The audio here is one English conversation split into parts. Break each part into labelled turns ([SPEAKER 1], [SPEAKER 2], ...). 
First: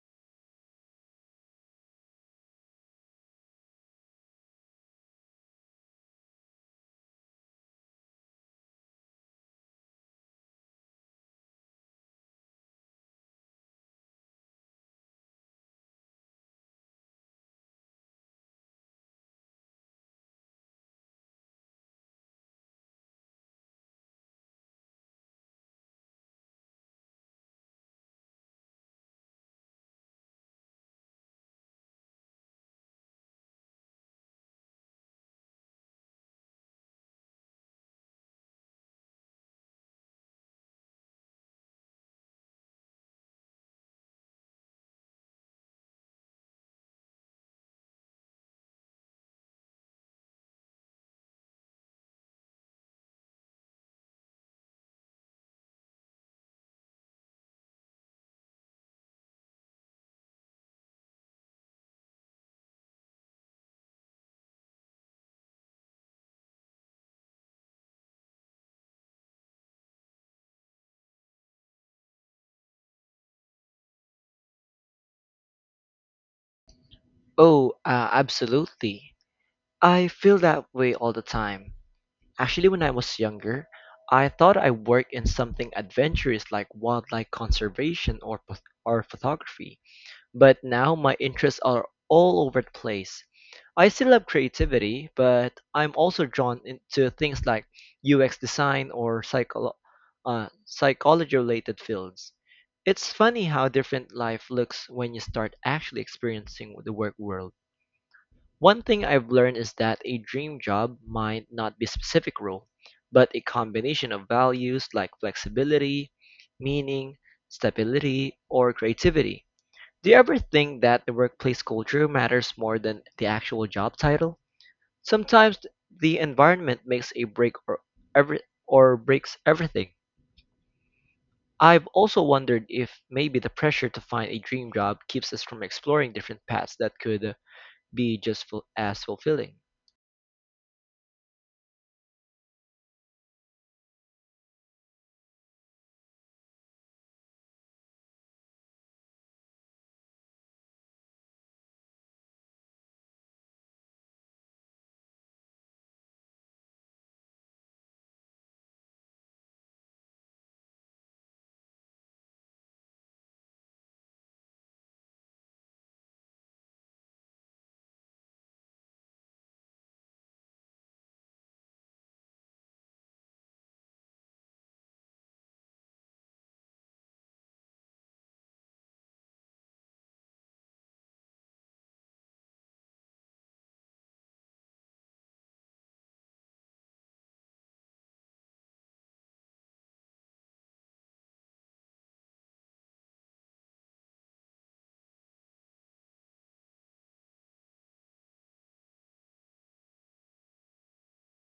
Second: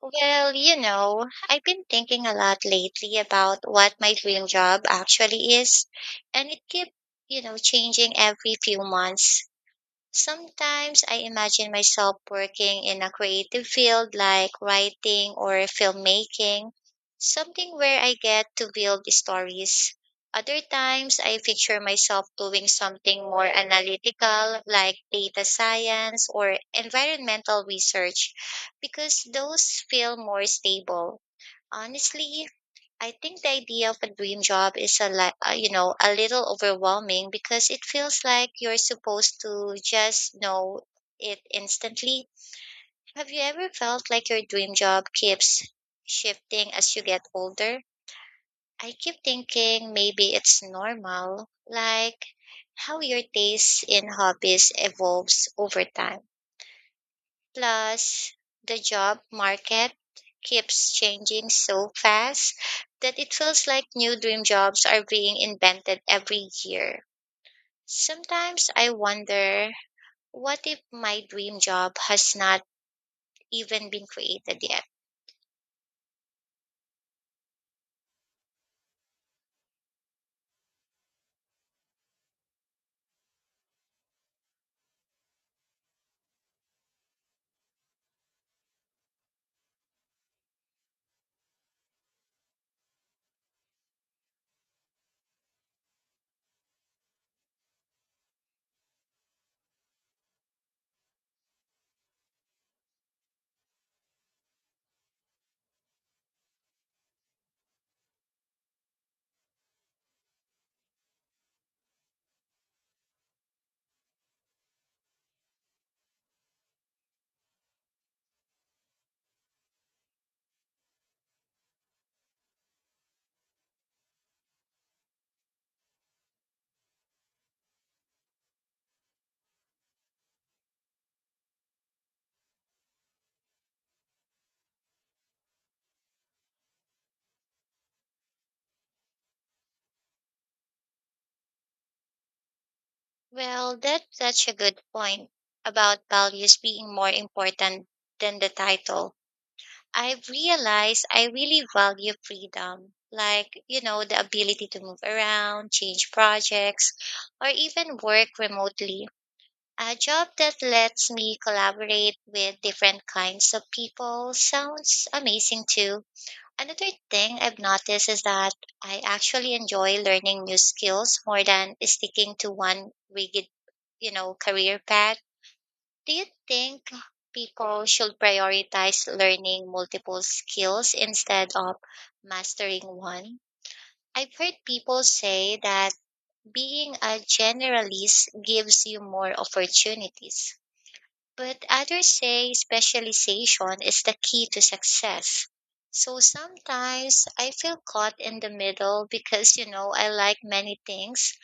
[SPEAKER 1] Well, I've been thinking a lot lately about what my dream job actually is, and it keeps, changing every few months. Sometimes I imagine myself working in a creative field like writing or filmmaking, something where I get to build stories. Other times I picture myself doing something more analytical like data science or environmental research because those feel more stable. Honestly, I think the idea of a dream job is a li- you know a little overwhelming because it feels like you're supposed to just know it instantly. Have you ever felt like your dream job keeps shifting as you get older? I keep thinking maybe it's normal, like how your taste in hobbies evolves over time. Plus, the job market keeps changing so fast that it feels like new dream jobs are being invented every year. Sometimes I wonder, what if my dream job has not even been created yet?
[SPEAKER 2] Oh, Absolutely. I feel that way all the time. Actually, when I was younger, I thought I worked in something adventurous like wildlife conservation or photography. But now my interests are all over the place. I still love creativity, but I'm also drawn into things like UX design or psychology-related fields. It's funny how different life looks when you start actually experiencing the work world. One thing I've learned is that a dream job might not be a specific role, but a combination of values like flexibility, meaning, stability, or creativity. Do you ever think that the workplace culture matters more than the actual job title? Sometimes the environment makes a break every or breaks everything. I've also wondered if maybe the pressure to find a dream job keeps us from exploring different paths that could be just as fulfilling.
[SPEAKER 1] Well, that's such a good point about values being more important than the title. I've realized I really value freedom, like, the ability to move around, change projects, or even work remotely. A job that lets me collaborate with different kinds of people sounds amazing too. Another thing I've noticed is that I actually enjoy learning new skills more than sticking to one rigid, career path. Do you think people should prioritize learning multiple skills instead of mastering one? I've heard people say that being a generalist gives you more opportunities, but others say specialization is the key to success. So sometimes I feel caught in the middle because, I like many things,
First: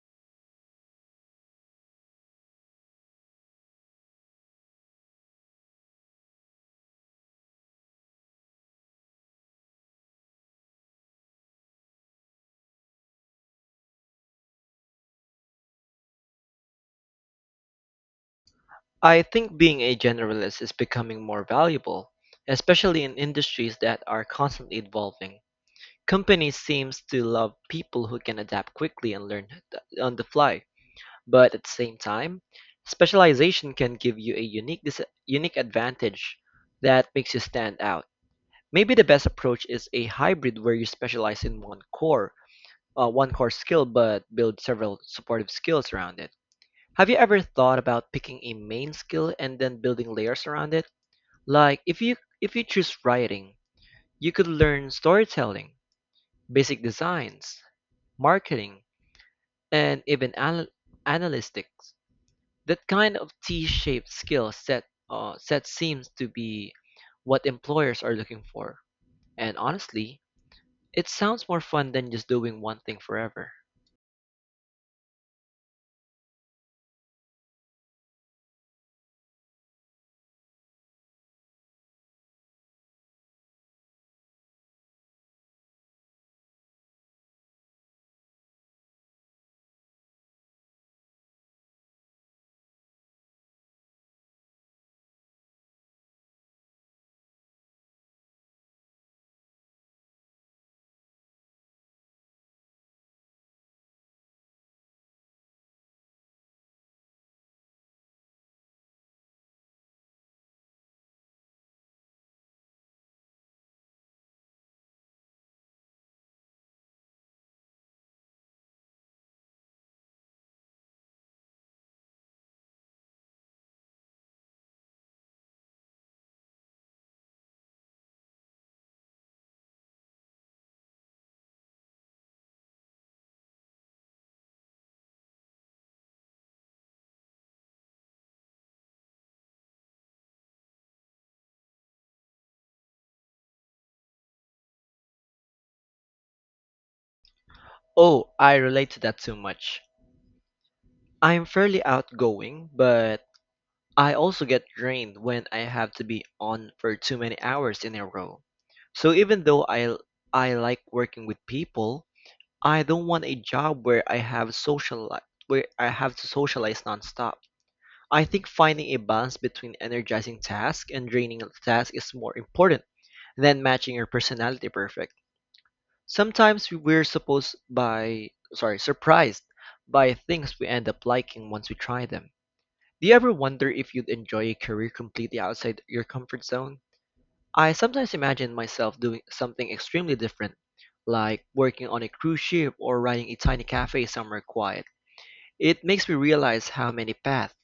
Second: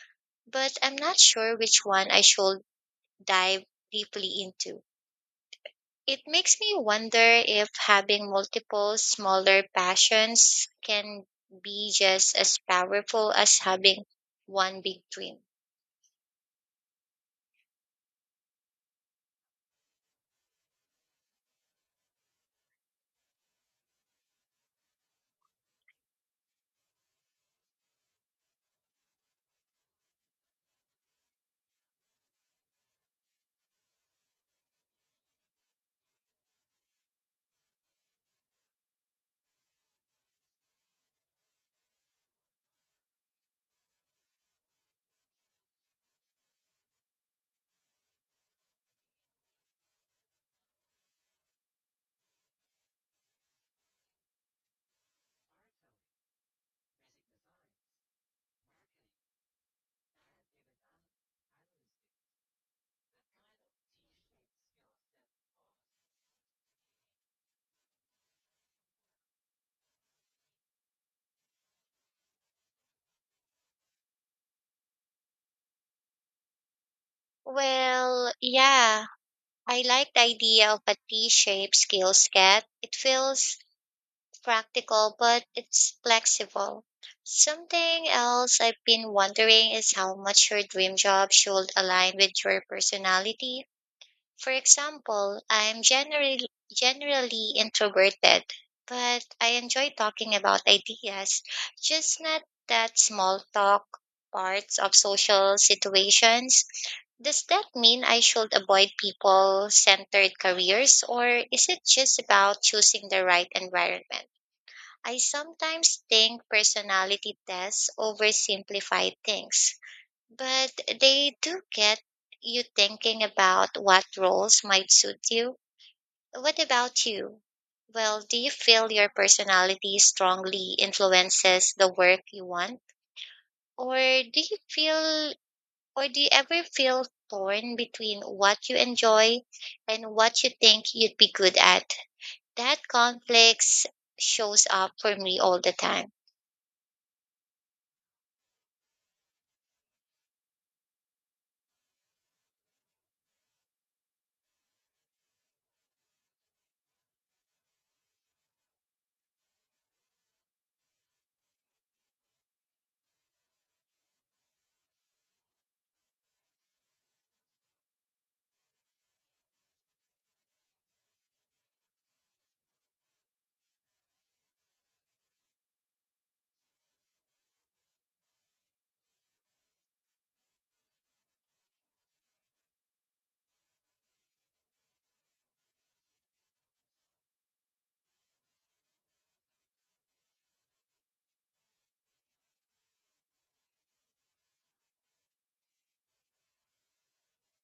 [SPEAKER 1] but I'm not sure which one I should dive deeply into. It makes me wonder if having multiple smaller passions can be just as powerful as having one big dream.
[SPEAKER 2] I think being a generalist is becoming more valuable, especially in industries that are constantly evolving. Companies seems to love people who can adapt quickly and learn on the fly. But at the same time, specialization can give you a unique advantage that makes you stand out. Maybe the best approach is a hybrid where you specialize in one core skill, but build several supportive skills around it. Have you ever thought about picking a main skill and then building layers around it? Like if you choose writing, you could learn storytelling, basic designs, marketing, and even analytics. That kind of T-shaped skill set set seems to be what employers are looking for. And honestly, it sounds more fun than just doing one thing forever.
[SPEAKER 1] Well, yeah, I like the idea of a T shaped skill set. It feels practical, but it's flexible. Something else I've been wondering is how much your dream job should align with your personality. For example, I'm generally introverted, but I enjoy talking about ideas, just not that small talk parts of social situations. Does that mean I should avoid people centered careers, or is it just about choosing the right environment? I sometimes think personality tests oversimplify things. But they do get you thinking about what roles might suit you. What about you? Well, do you feel your personality strongly influences the work you want? Or do you feel, or do you ever feel torn between what you enjoy and what you think you'd be good at? That conflict shows up for me all the time.
[SPEAKER 2] Oh, I relate to that too much. I'm fairly outgoing, but I also get drained when I have to be on for too many hours in a row. So even though I like working with people, I don't want a job where I have where I have to socialize nonstop. I think finding a balance between energizing tasks and draining tasks is more important than matching your personality perfect. Sometimes we- we're supposed by sorry surprised by things we end up liking once we try them. Do you ever wonder if you'd enjoy a career completely outside your comfort zone? I sometimes imagine myself doing something extremely different, like working on a cruise ship or running a tiny cafe somewhere quiet. It makes me realize how many paths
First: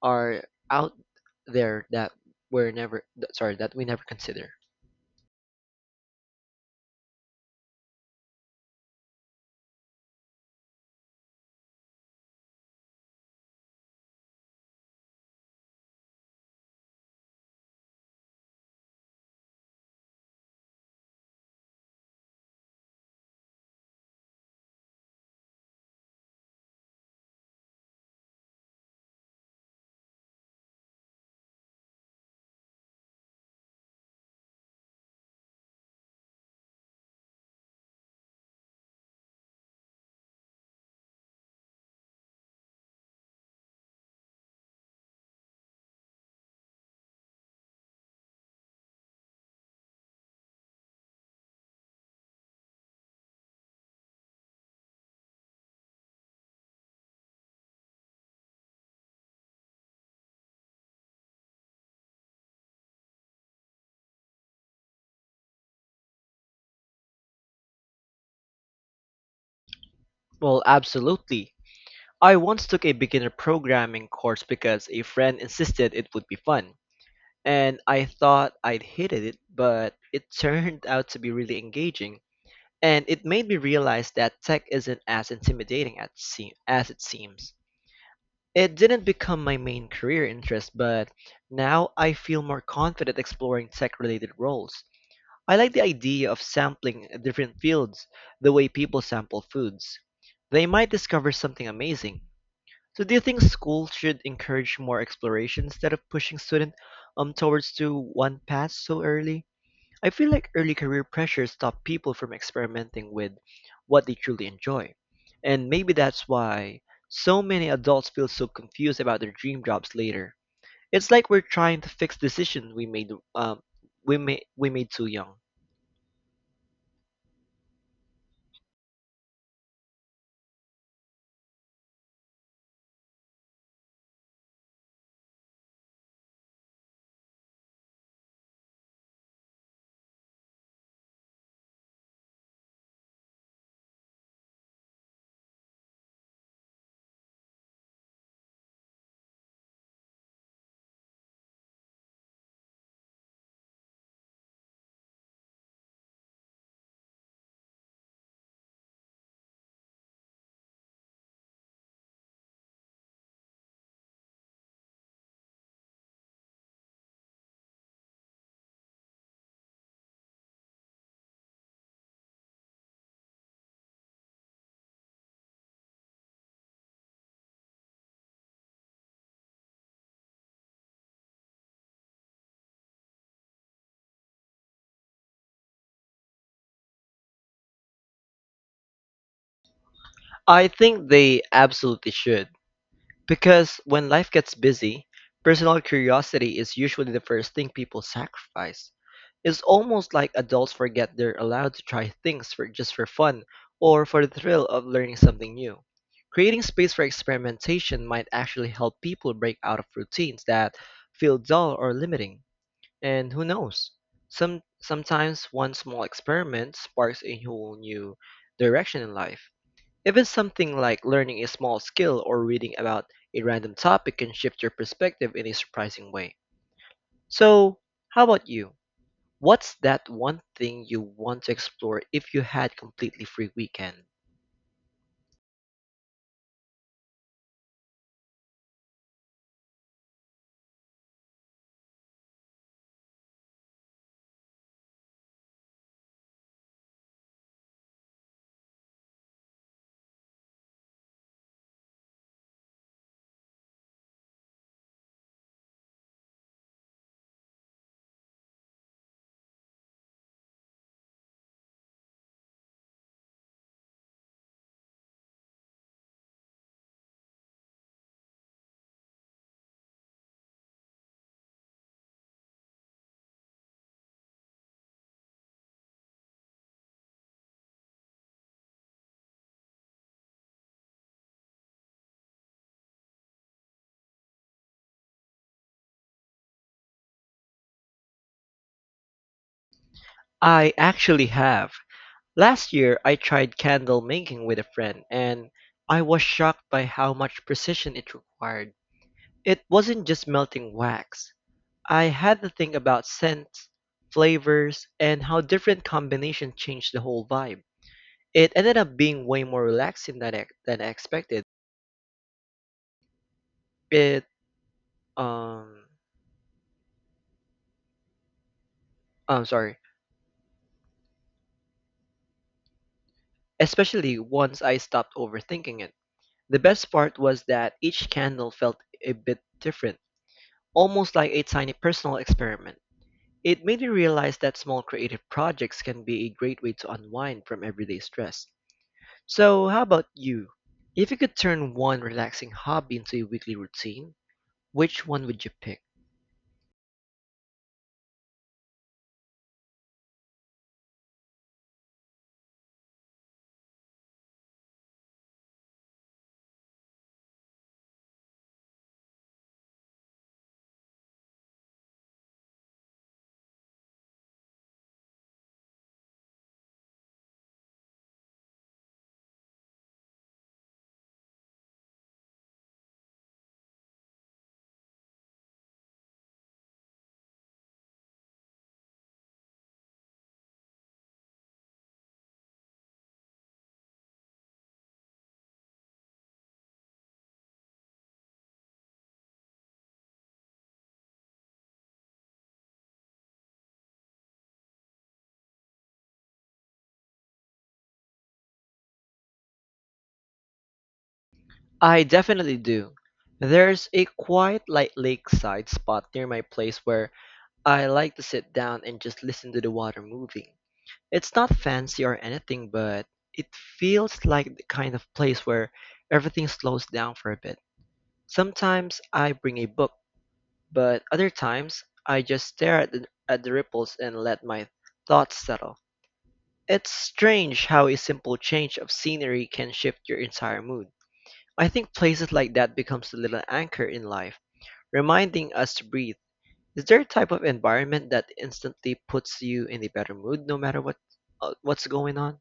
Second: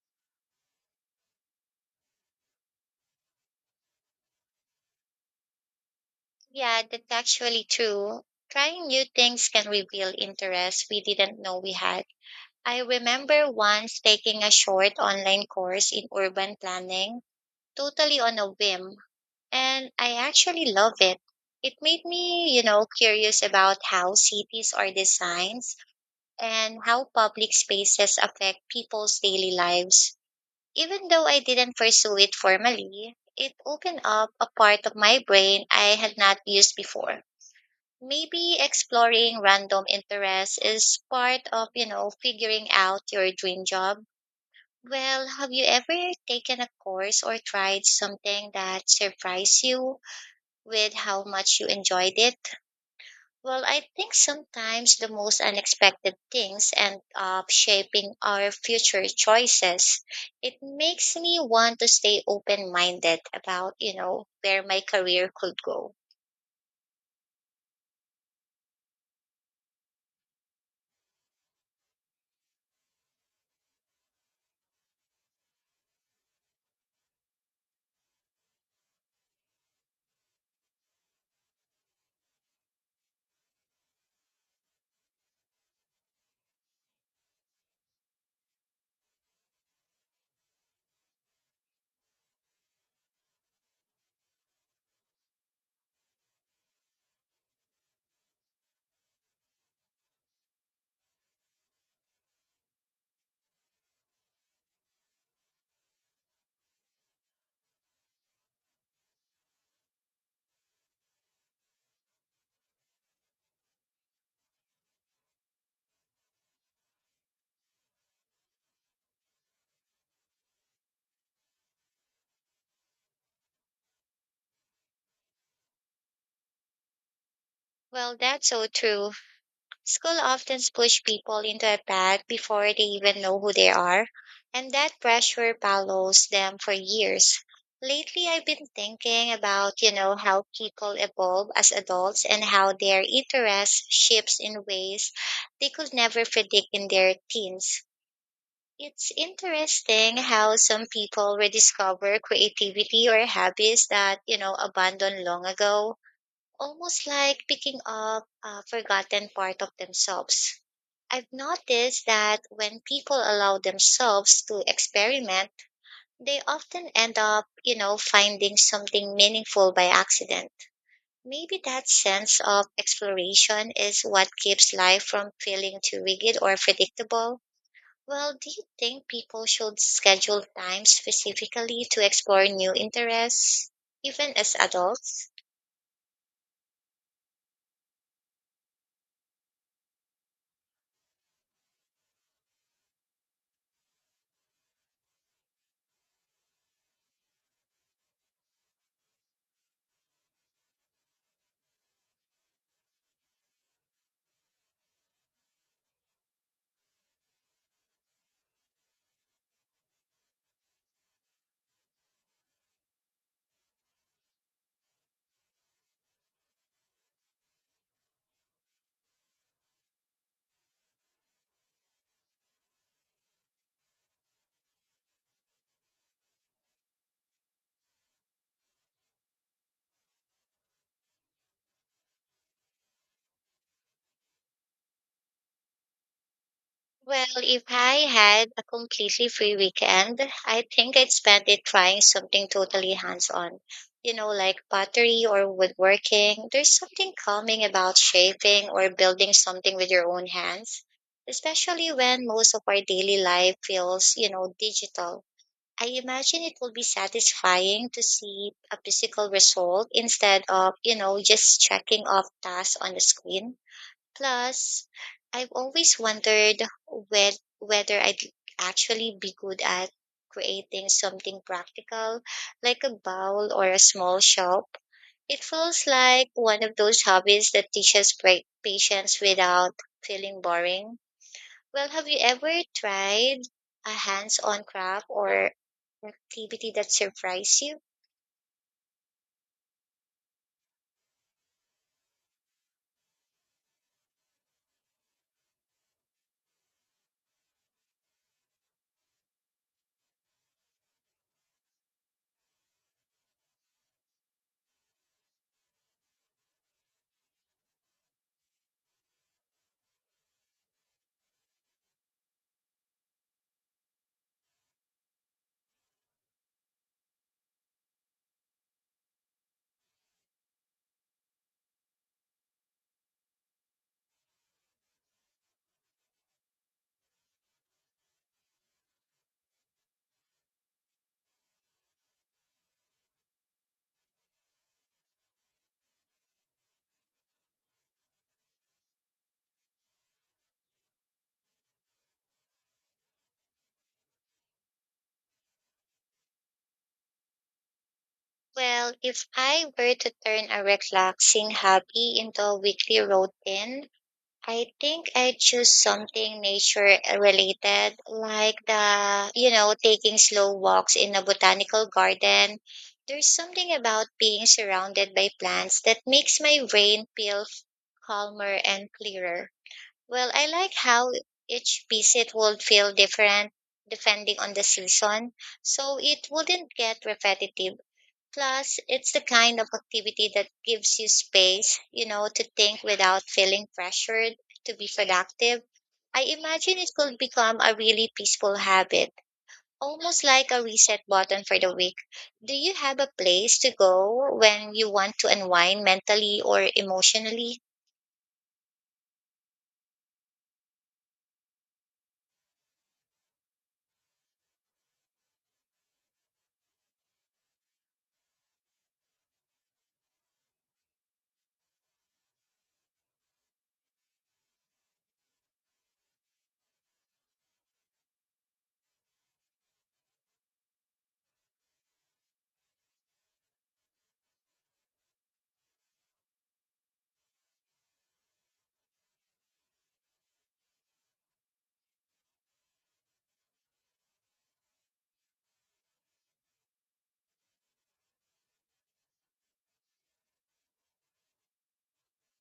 [SPEAKER 2] are out there that we never consider.
[SPEAKER 1] Yeah, that's actually true. Trying new things can reveal interests we didn't know we had. I remember once taking a short online course in urban planning, totally on a whim, and I actually love it. It made me, curious about how cities are designed and how public spaces affect people's daily lives. Even though I didn't pursue it formally, it opened up a part of my brain I had not used before. Maybe exploring random interests is part of, figuring out your dream job. Well, have you ever taken a course or tried something that surprised you with how much you enjoyed it? Well, I think sometimes the most unexpected things end up shaping our future choices. It makes me want to stay open minded about, where my career could go.
[SPEAKER 2] Well, absolutely. I once took a beginner programming course because a friend insisted it would be fun. And I thought I'd hated it, but it turned out to be really engaging. And it made me realize that tech isn't as intimidating as it seems. It didn't become my main career interest, but now I feel more confident exploring tech related roles. I like the idea of sampling different fields the way people sample foods. They might discover something amazing. So do you think schools should encourage more exploration instead of pushing students towards to one path so early? I feel like early career pressure stop people from experimenting with what they truly enjoy. And maybe that's why so many adults feel so confused about their dream jobs later. It's like we're trying to fix decisions we made too young.
[SPEAKER 1] Well, that's so true. School often push people into a path before they even know who they are, and that pressure follows them for years. Lately, I've been thinking about, how people evolve as adults and how their interests shifts in ways they could never predict in their teens. It's interesting how some people rediscover creativity or habits that, abandoned long ago, almost like picking up a forgotten part of themselves. I've noticed that when people allow themselves to experiment, they often end up, finding something meaningful by accident. Maybe that sense of exploration is what keeps life from feeling too rigid or predictable. Well, do you think people should schedule time specifically to explore new interests, even as adults?
[SPEAKER 2] I think they absolutely should. Because when life gets busy, personal curiosity is usually the first thing people sacrifice. It's almost like adults forget they're allowed to try things for just for fun or for the thrill of learning something new. Creating space for experimentation might actually help people break out of routines that feel dull or limiting. And who knows? Sometimes one small experiment sparks a whole new direction in life. Even something like learning a small skill or reading about a random topic can shift your perspective in a surprising way. So, how about you? What's that one thing you want to explore if you had completely free weekend?
[SPEAKER 1] Well, if I had a completely free weekend, I think I'd spend it trying something totally hands-on. You know, like pottery or woodworking. There's something calming about shaping or building something with your own hands, especially when most of our daily life feels, digital. I imagine it will be satisfying to see a physical result instead of, just checking off tasks on the screen. Plus, I've always wondered whether I'd actually be good at creating something practical, like a bowl or a small shop. It feels like one of those hobbies that teaches patience without feeling boring. Well, have you ever tried a hands on craft or activity that surprised you?
[SPEAKER 2] I actually have. Last year, I tried candle making with a friend and I was shocked by how much precision it required. It wasn't just melting wax. I had to think about scents, flavors, and how different combinations change the whole vibe. It ended up being way more relaxing than I expected. It um I'm sorry, Especially once I stopped overthinking it. The best part was that each candle felt a bit different, almost like a tiny personal experiment. It made me realize that small creative projects can be a great way to unwind from everyday stress. So, how about you? If you could turn one relaxing hobby into a weekly routine, which one would you pick?
[SPEAKER 1] Well, if I were to turn a relaxing hobby into a weekly routine, I think I choose something nature related, like the, taking slow walks in a botanical garden. There's something about being surrounded by plants that makes my brain feel calmer and clearer. Well, I like how each visit would feel different depending on the season, so it wouldn't get repetitive. Plus, it's the kind of activity that gives you space, to think without feeling pressured to be productive. I imagine it could become a really peaceful habit, almost like a reset button for the week. Do you have a place to go when you want to unwind mentally or emotionally?
[SPEAKER 2] I definitely do. There's a quiet, light lakeside spot near my place where I like to sit down and just listen to the water moving. It's not fancy or anything, but it feels like the kind of place where everything slows down for a bit. Sometimes I bring a book, but other times I just stare at at the ripples and let my thoughts settle. It's strange how a simple change of scenery can shift your entire mood. I think places like that becomes a little anchor in life, reminding us to breathe. Is there a type of environment that instantly puts you in a better mood no matter what's going on?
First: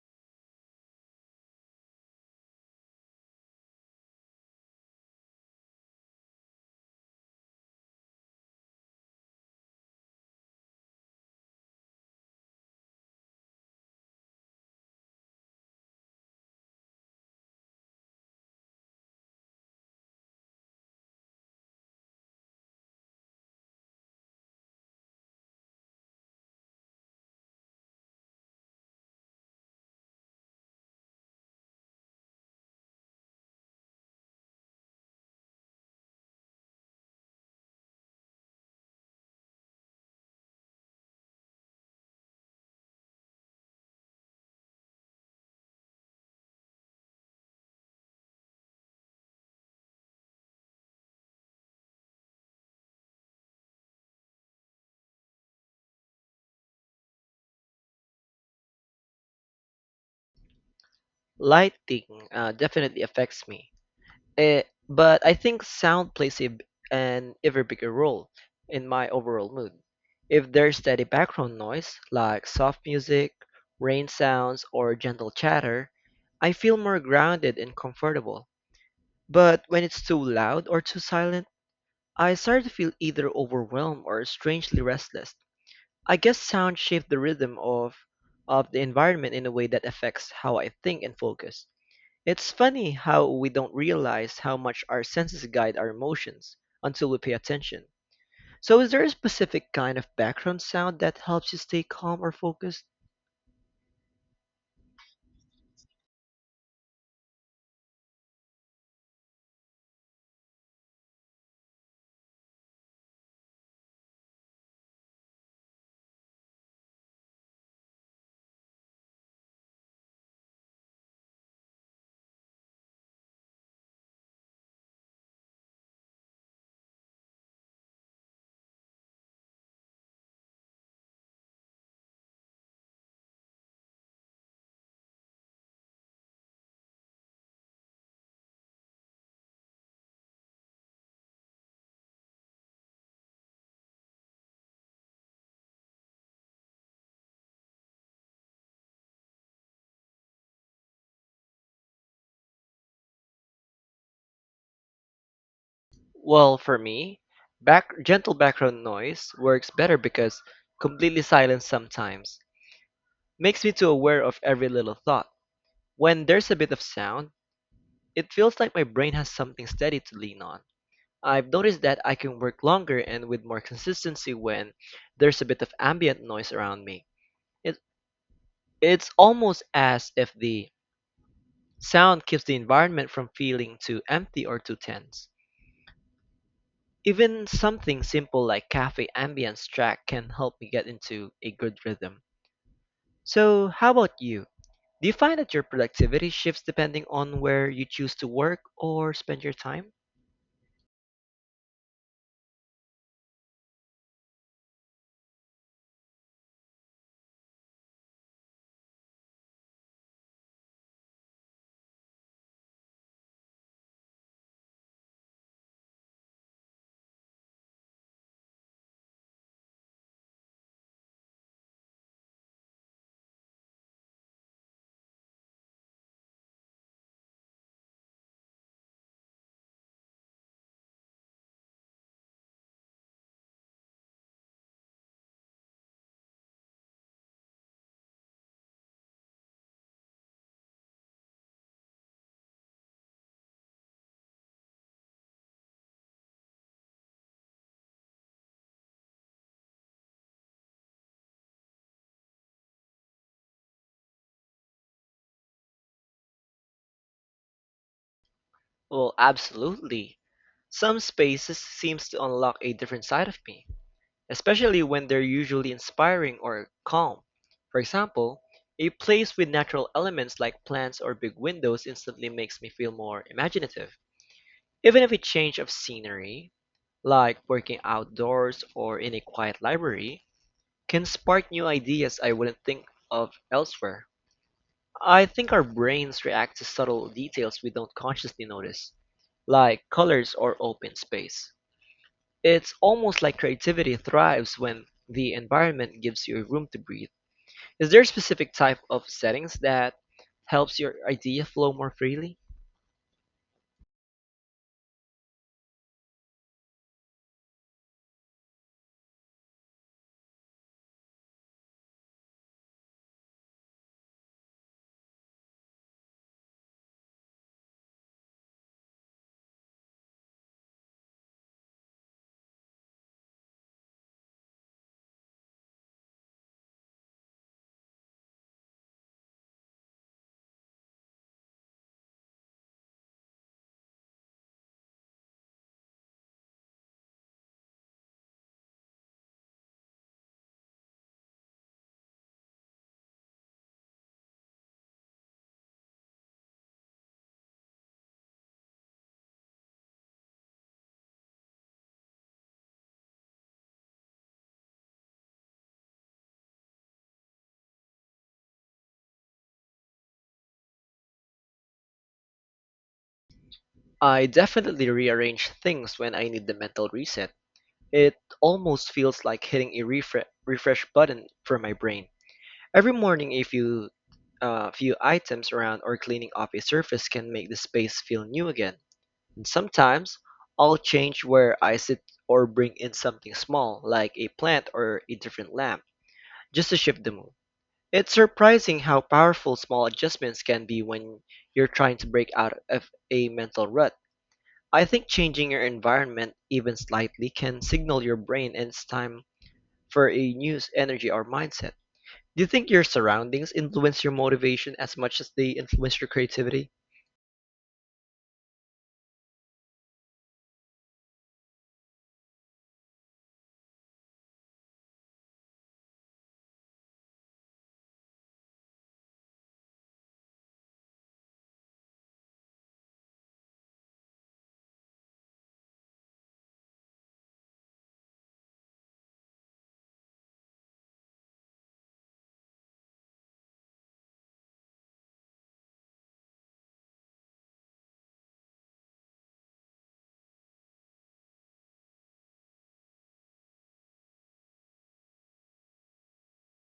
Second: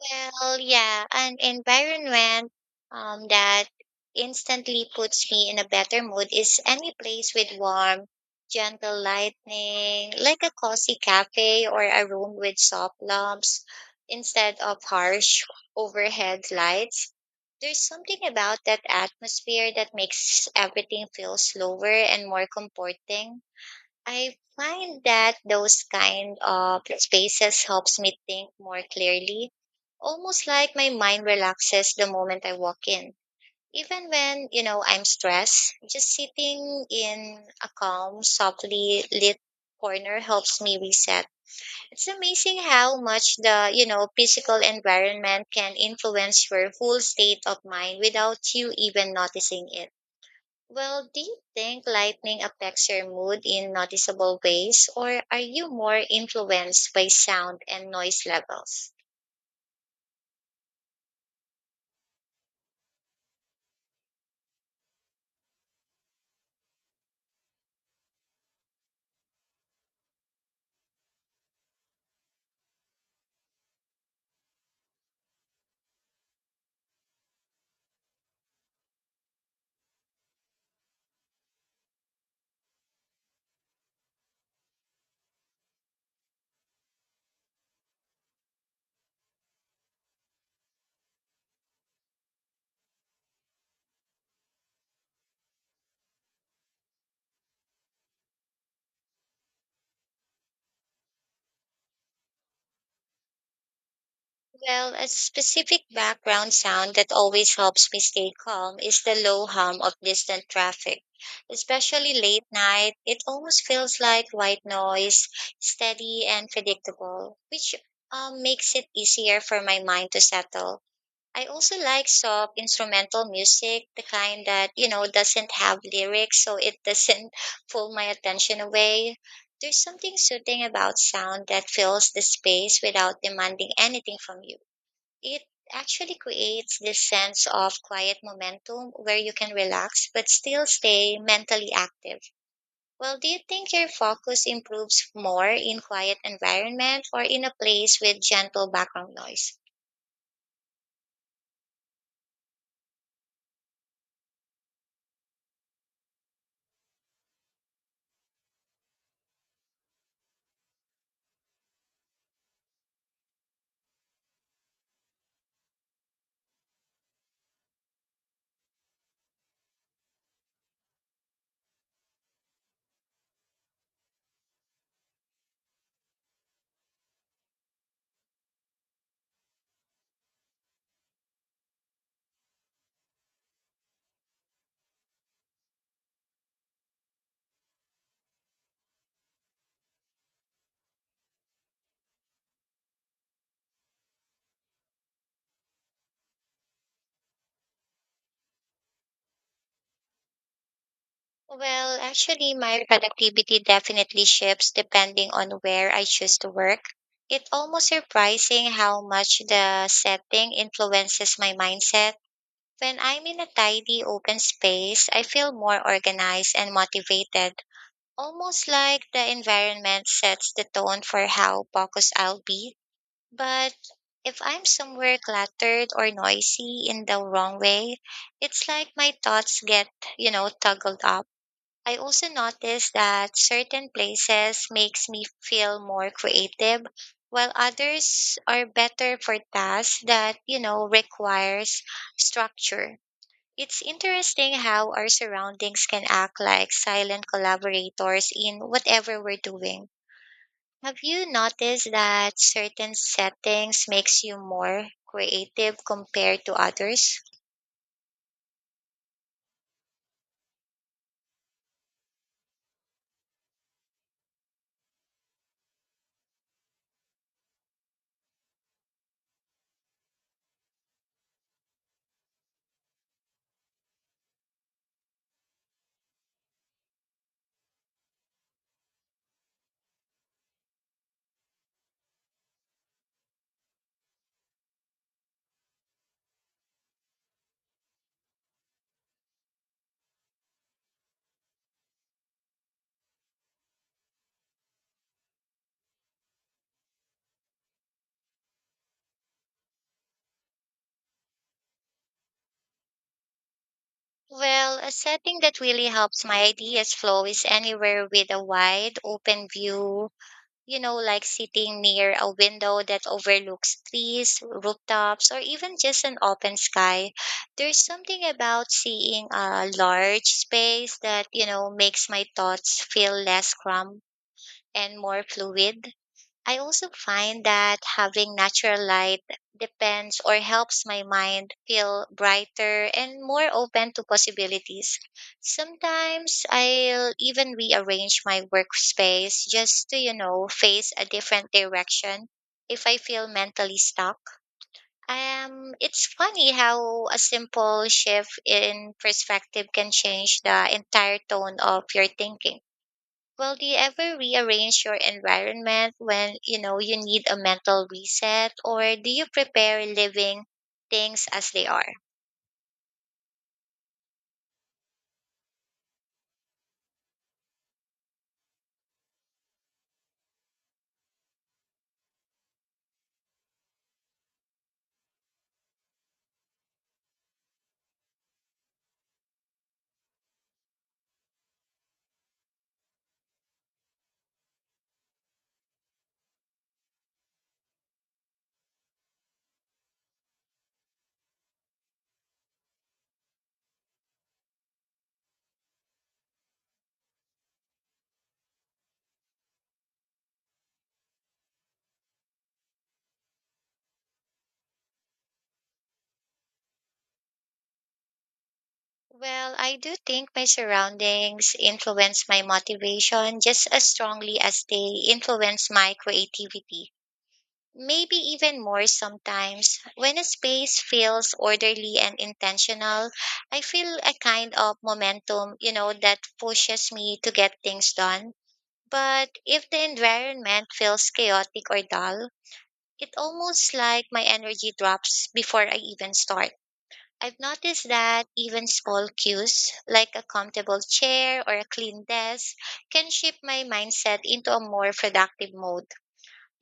[SPEAKER 1] Well, yeah, an environment, that instantly puts me in a better mood is any place with warm, gentle lighting, like a cozy cafe or a room with soft lamps instead of harsh overhead lights. There's something about that atmosphere that makes everything feel slower and more comforting. I find that those kind of spaces helps me think more clearly, almost like my mind relaxes the moment I walk in. Even when, I'm stressed, just sitting in a calm, softly lit corner helps me reset. It's amazing how much the, physical environment can influence your whole state of mind without you even noticing it. Well, do you think lightning affects your mood in noticeable ways, or are you more influenced by sound and noise levels?
[SPEAKER 2] Lighting definitely affects me. Eh, but I think sound plays an ever bigger role in my overall mood. If there's steady background noise like soft music, rain sounds, or gentle chatter, I feel more grounded and comfortable. But when it's too loud or too silent, I started to feel either overwhelmed or strangely restless. I guess sound shaped the rhythm of the environment in a way that affects how I think and focus. It's funny how we don't realize how much our senses guide our emotions until we pay attention. So is there a specific kind of background sound that helps you stay calm or focused?
[SPEAKER 1] Well, a specific background sound that always helps me stay calm is the low hum of distant traffic. Especially late night, it almost feels like white noise, steady and predictable, which makes it easier for my mind to settle. I also like soft instrumental music, the kind that, doesn't have lyrics, so it doesn't pull my attention away. There's something soothing about sound that fills the space without demanding anything from you. It actually creates this sense of quiet momentum where you can relax but still stay mentally active. Well, do you think your focus improves more in quiet environment or in a place with gentle background noise?
[SPEAKER 2] Well, for me, back gentle background noise works better because completely silence sometimes makes me too aware of every little thought. When there's a bit of sound, it feels like my brain has something steady to lean on. I've noticed that I can work longer and with more consistency when there's a bit of ambient noise around me. It, it's almost as if the sound keeps the environment from feeling too empty or too tense. Even something simple like cafe ambience track can help me get into a good rhythm. So, how about you? Do you find that your productivity shifts depending on where you choose to work or spend your time?
[SPEAKER 1] Well, actually, my productivity definitely shifts depending on where I choose to work. It's almost surprising how much the setting influences my mindset. When I'm in a tidy, open space, I feel more organized and motivated, almost like the environment sets the tone for how focused I'll be. But if I'm somewhere cluttered or noisy in the wrong way, it's like my thoughts get, toggled up. I also notice that certain places makes me feel more creative while others are better for tasks that, requires structure. It's interesting how our surroundings can act like silent collaborators in whatever we're doing. Have you noticed that certain settings makes you more creative compared to others?
[SPEAKER 2] Well, absolutely. Some spaces seems to unlock a different side of me, especially when they're usually inspiring or calm. For example, a place with natural elements like plants or big windows instantly makes me feel more imaginative. Even if a change of scenery, like working outdoors or in a quiet library, can spark new ideas I wouldn't think of elsewhere. I think our brains react to subtle details we don't consciously notice, like colors or open space. It's almost like creativity thrives when the environment gives you room to breathe. Is there a specific type of settings that helps your idea flow more freely?
[SPEAKER 1] Well, a setting that really helps my ideas flow is anywhere with a wide open view, like sitting near a window that overlooks trees, rooftops, or even just an open sky. There's something about seeing a large space that, makes my thoughts feel less cramped and more fluid. I also find that having natural light depends or helps my mind feel brighter and more open to possibilities. Sometimes I'll even rearrange my workspace just to, face a different direction if I feel mentally stuck. It's funny how a simple shift in perspective can change the entire tone of your thinking. Well, do you ever rearrange your environment when you know you need a mental reset, or do you prepare living things as they are?
[SPEAKER 2] I definitely rearrange things when I need the mental reset. It almost feels like hitting a refresh button for my brain. Every morning, a few items around or cleaning off a surface can make the space feel new again. And sometimes I'll change where I sit or bring in something small, like a plant or a different lamp, just to shift the mood. It's surprising how powerful small adjustments can be when you're trying to break out of a mental rut. I think changing your environment even slightly can signal your brain and it's time for a energy or mindset. Do you think your surroundings influence your motivation as much as they influence your creativity?
[SPEAKER 1] Well, I do think my surroundings influence my motivation just as strongly as they influence my creativity. Maybe even more sometimes. When a space feels orderly and intentional, I feel a kind of momentum, that pushes me to get things done. But if the environment feels chaotic or dull, it almost like my energy drops before I even start. I've noticed that even small cues, like a comfortable chair or a clean desk, can shift my mindset into a more productive mode.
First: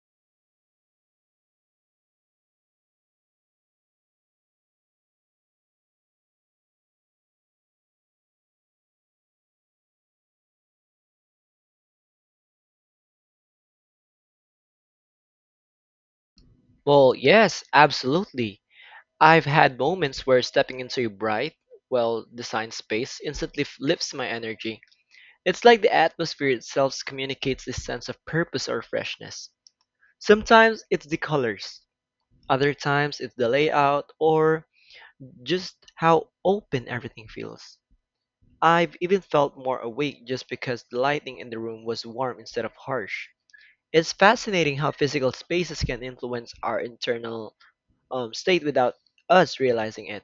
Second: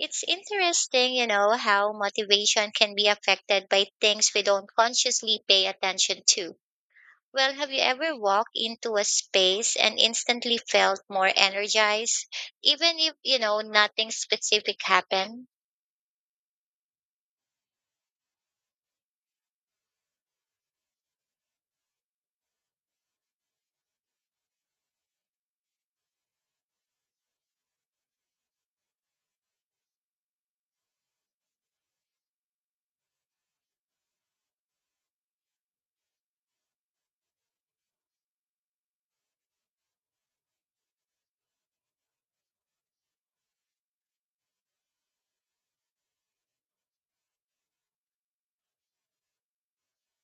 [SPEAKER 1] It's interesting, how motivation can be affected by things we don't consciously pay attention to. Well, have you ever walked into a space and instantly felt more energized, even if, nothing specific happened?
[SPEAKER 2] Well, yes, absolutely. I've had moments where stepping into a bright, well designed space instantly lifts my energy. It's like the atmosphere itself communicates this sense of purpose or freshness. Sometimes it's the colors, other times it's the layout, or just how open everything feels. I've even felt more awake just because the lighting in the room was warm instead of harsh. It's fascinating how physical spaces can influence our internal state without us realizing it.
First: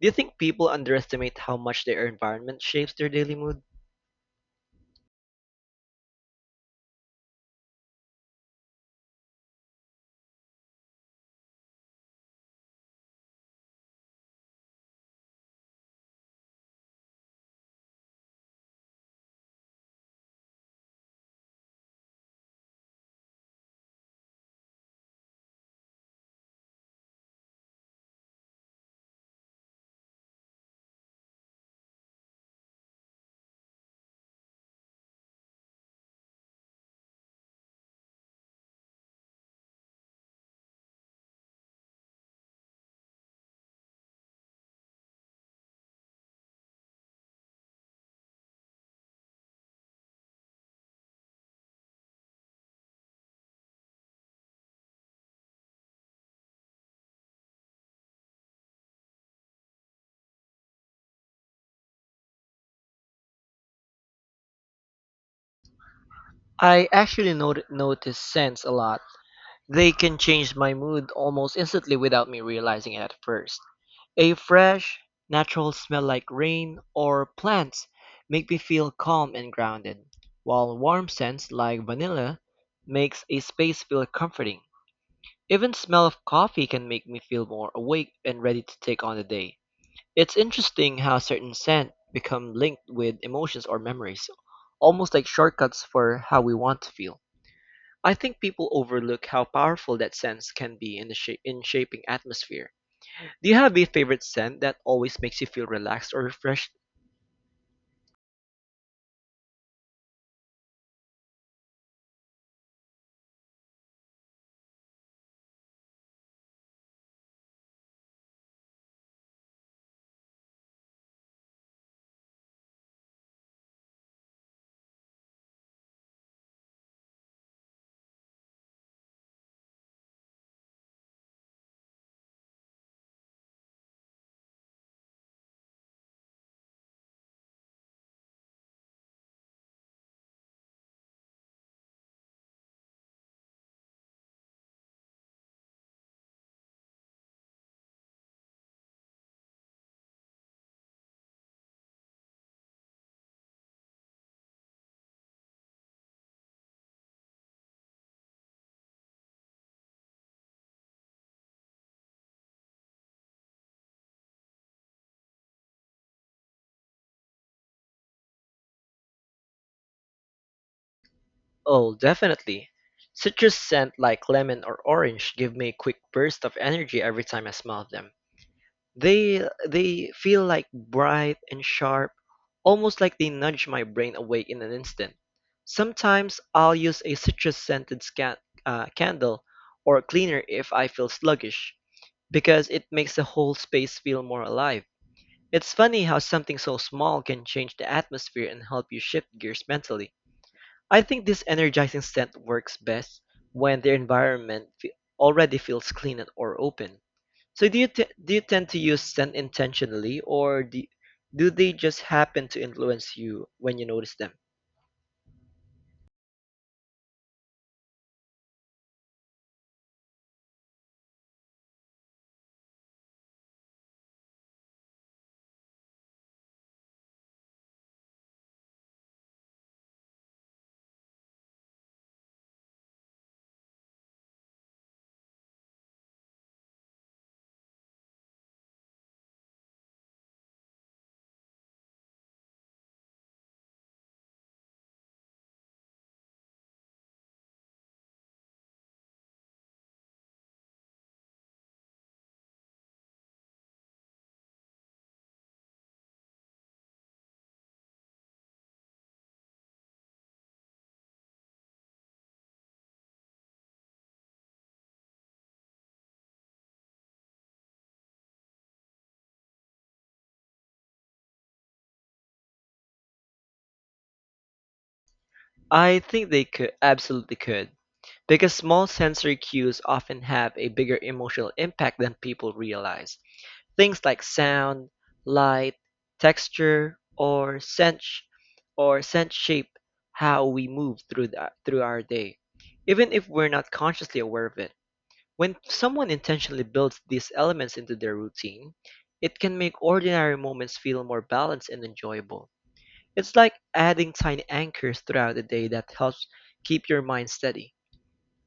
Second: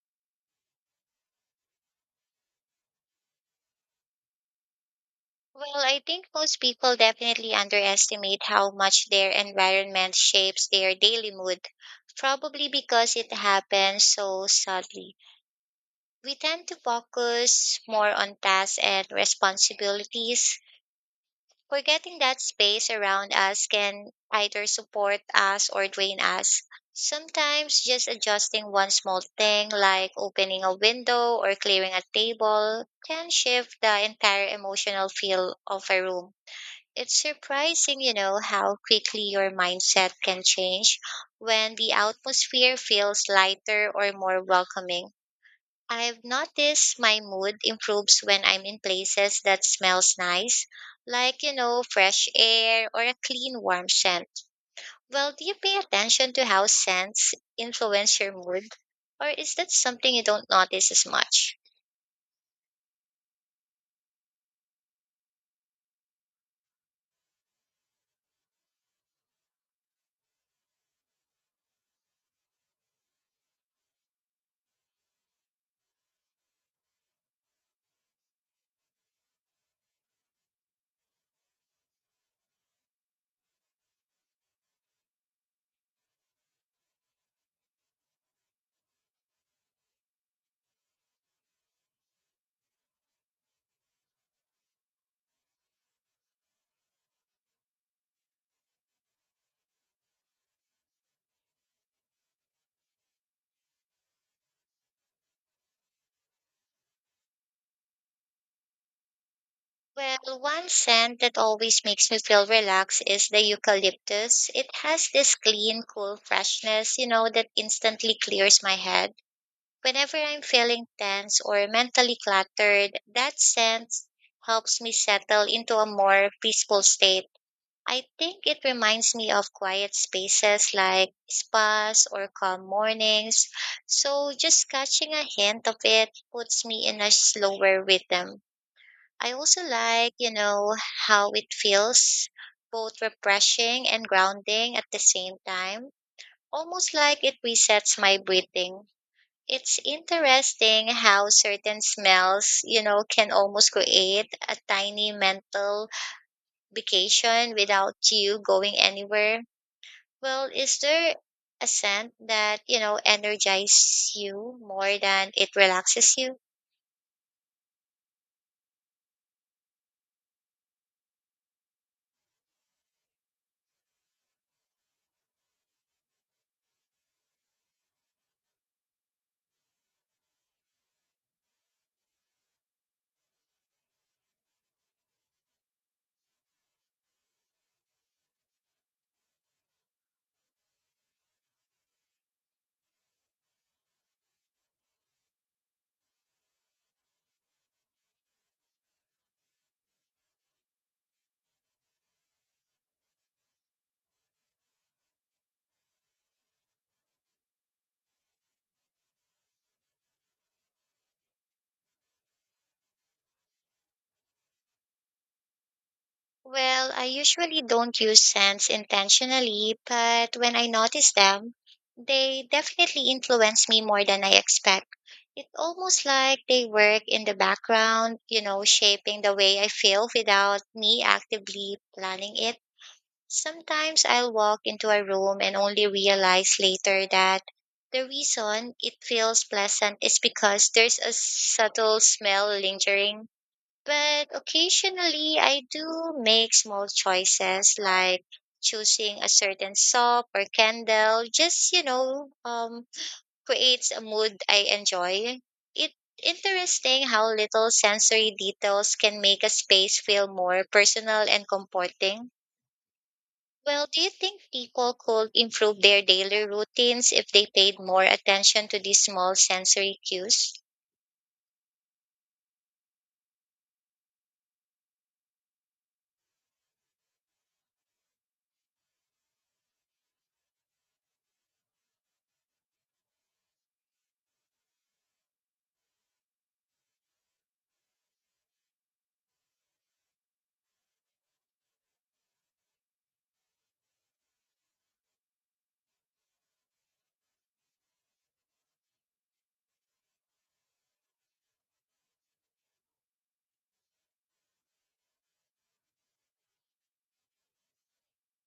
[SPEAKER 2] Do you think people underestimate how much their environment shapes their daily mood?
[SPEAKER 1] Well, I think most people definitely underestimate how much their environment shapes their daily mood, probably because it happens so subtly. We tend to focus more on tasks and responsibilities, forgetting that space around us can either support us or drain us. Sometimes just adjusting one small thing like opening a window or clearing a table can shift the entire emotional feel of a room. It's surprising, how quickly your mindset can change when the atmosphere feels lighter or more welcoming. I've noticed my mood improves when I'm in places that smells nice, like, fresh air or a clean warm scent. Well, do you pay attention to how scents influence your mood? Or is that something you don't notice as much?
[SPEAKER 2] I actually notice scents a lot. They can change my mood almost instantly without me realizing it at first. A fresh, natural smell like rain or plants make me feel calm and grounded, while warm scents like vanilla makes a space feel comforting. Even smell of coffee can make me feel more awake and ready to take on the day. It's interesting how certain scents become linked with emotions or memories, almost like shortcuts for how we want to feel. I think people overlook how powerful that sense can be in the in shaping atmosphere. Do you have a favorite scent that always makes you feel relaxed or refreshed?
[SPEAKER 1] Well, one scent that always makes me feel relaxed is the eucalyptus. It has this clean, cool freshness, that instantly clears my head. Whenever I'm feeling tense or mentally cluttered, that sense helps me settle into a more peaceful state. I think it reminds me of quiet spaces like spas or calm mornings. So just catching a hint of it puts me in a slower rhythm. I also like, how it feels both refreshing and grounding at the same time, almost like it resets my breathing. It's interesting how certain smells, can almost create a tiny mental vacation without you going anywhere. Well, is there a scent that, energizes you more than it relaxes you?
[SPEAKER 2] Oh, definitely. Citrus scent like lemon or orange give me a quick burst of energy every time I smell them. They they feel like bright and sharp, almost like they nudge my brain awake in an instant. Sometimes I'll use a candle or a cleaner if I feel sluggish, because it makes the whole space feel more alive. It's funny how something so small can change the atmosphere and help you shift gears mentally. I think this energizing scent works best when the environment already feels clean or open. So do you tend to use scent intentionally, or do they just happen to influence you when you notice them?
[SPEAKER 1] Well, I usually don't use scents intentionally, but when I notice them, they definitely influence me more than I expect. It's almost like they work in the background, shaping the way I feel without me actively planning it. Sometimes I'll walk into a room and only realize later that the reason it feels pleasant is because there's a subtle smell lingering, but occasionally I do make small choices like choosing a certain soap or candle just creates a mood I enjoy. It interesting how little sensory details can make a space feel more personal and comforting. Well, do you think people could improve their daily routines if they paid more attention to these small sensory cues?
[SPEAKER 2] I think they could absolutely could, because small sensory cues often have a bigger emotional impact than people realize. Things like sound, light, texture, or scent shape how we move through through our day, even if we're not consciously aware of it. When someone intentionally builds these elements into their routine, it can make ordinary moments feel more balanced and enjoyable. It's like adding tiny anchors throughout the day that helps keep your mind steady.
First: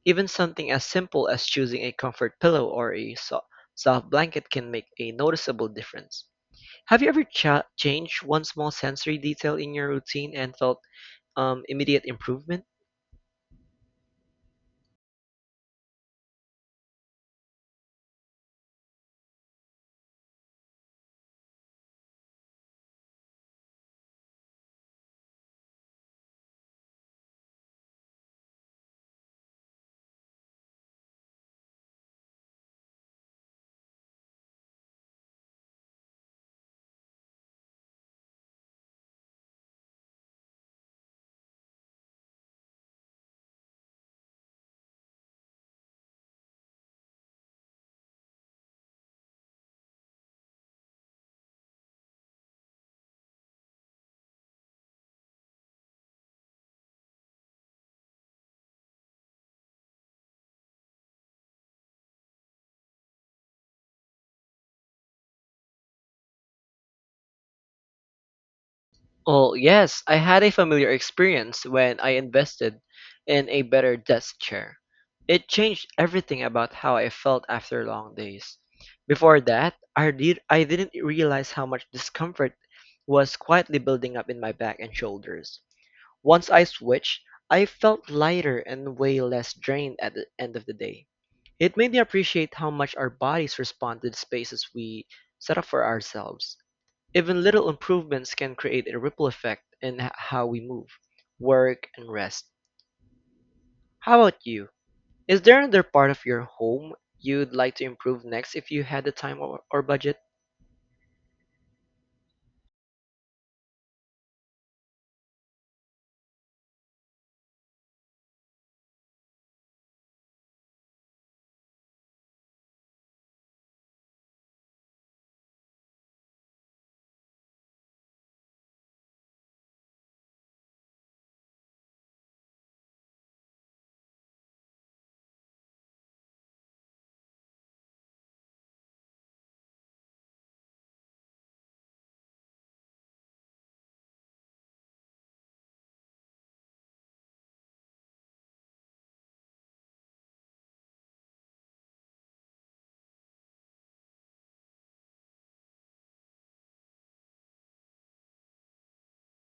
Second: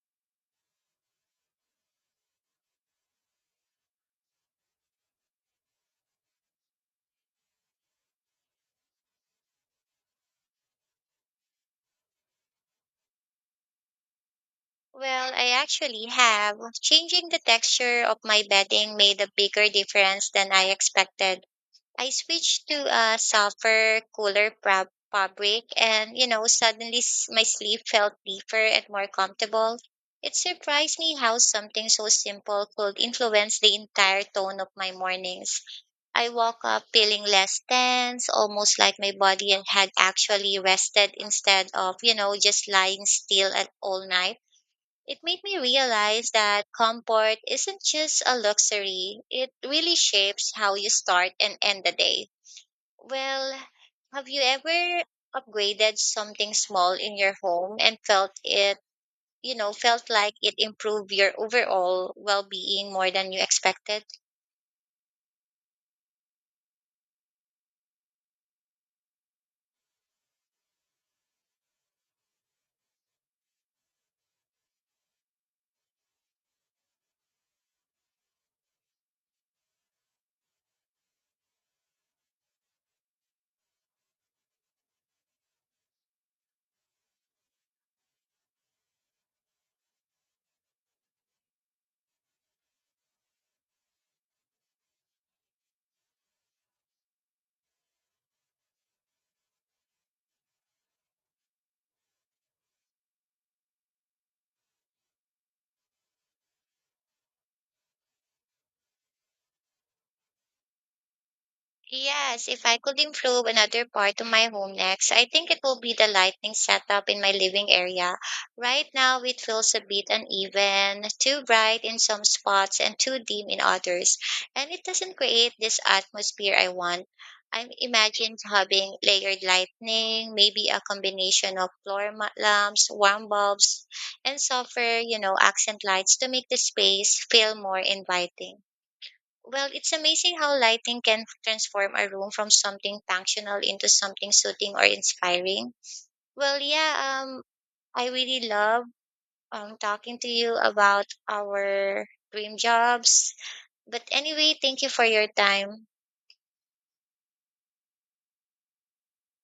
[SPEAKER 2] Even something as simple as choosing a comfort pillow or a soft blanket can make a noticeable difference. Have you ever changed one small sensory detail in your routine and felt immediate improvement?
[SPEAKER 1] Well, I actually have. Changing the texture of my bedding made a bigger difference than I expected. I switched to a softer, cooler fabric, and suddenly my sleep felt deeper and more comfortable. It surprised me how something so simple could influence the entire tone of my mornings. I woke up feeling less tense, almost like my body had actually rested instead of, just lying still at all night. It made me realize that comfort isn't just a luxury, it really shapes how you start and end the day. Well, have you ever upgraded something small in your home and felt it, felt like it improved your overall well being more than you expected?
[SPEAKER 2] Oh, yes, I had a familiar experience when I invested in a better desk chair. It changed everything about how I felt after long days. Before that, I didn't realize how much discomfort was quietly building up in my back and shoulders. Once I switched, I felt lighter and way less drained at the end of the day. It made me appreciate how much our bodies respond to the spaces we set up for ourselves. Even little improvements can create a ripple effect in how we move, work, and rest. How about you? Is there another part of your home you'd like to improve next if you had the time or budget?
[SPEAKER 1] Yes, if I could improve another part of my home next, I think it will be the lighting setup in my living area. Right now, it feels a bit uneven, too bright in some spots and too dim in others, and it doesn't create this atmosphere I want. I imagine having layered lighting, maybe a combination of lamps, warm bulbs, and softer, accent lights to make the space feel more inviting. Well, it's amazing how lighting can transform a room from something functional into something soothing or inspiring. Well, yeah, I really love talking to you about our dream jobs. But anyway, thank you for your time.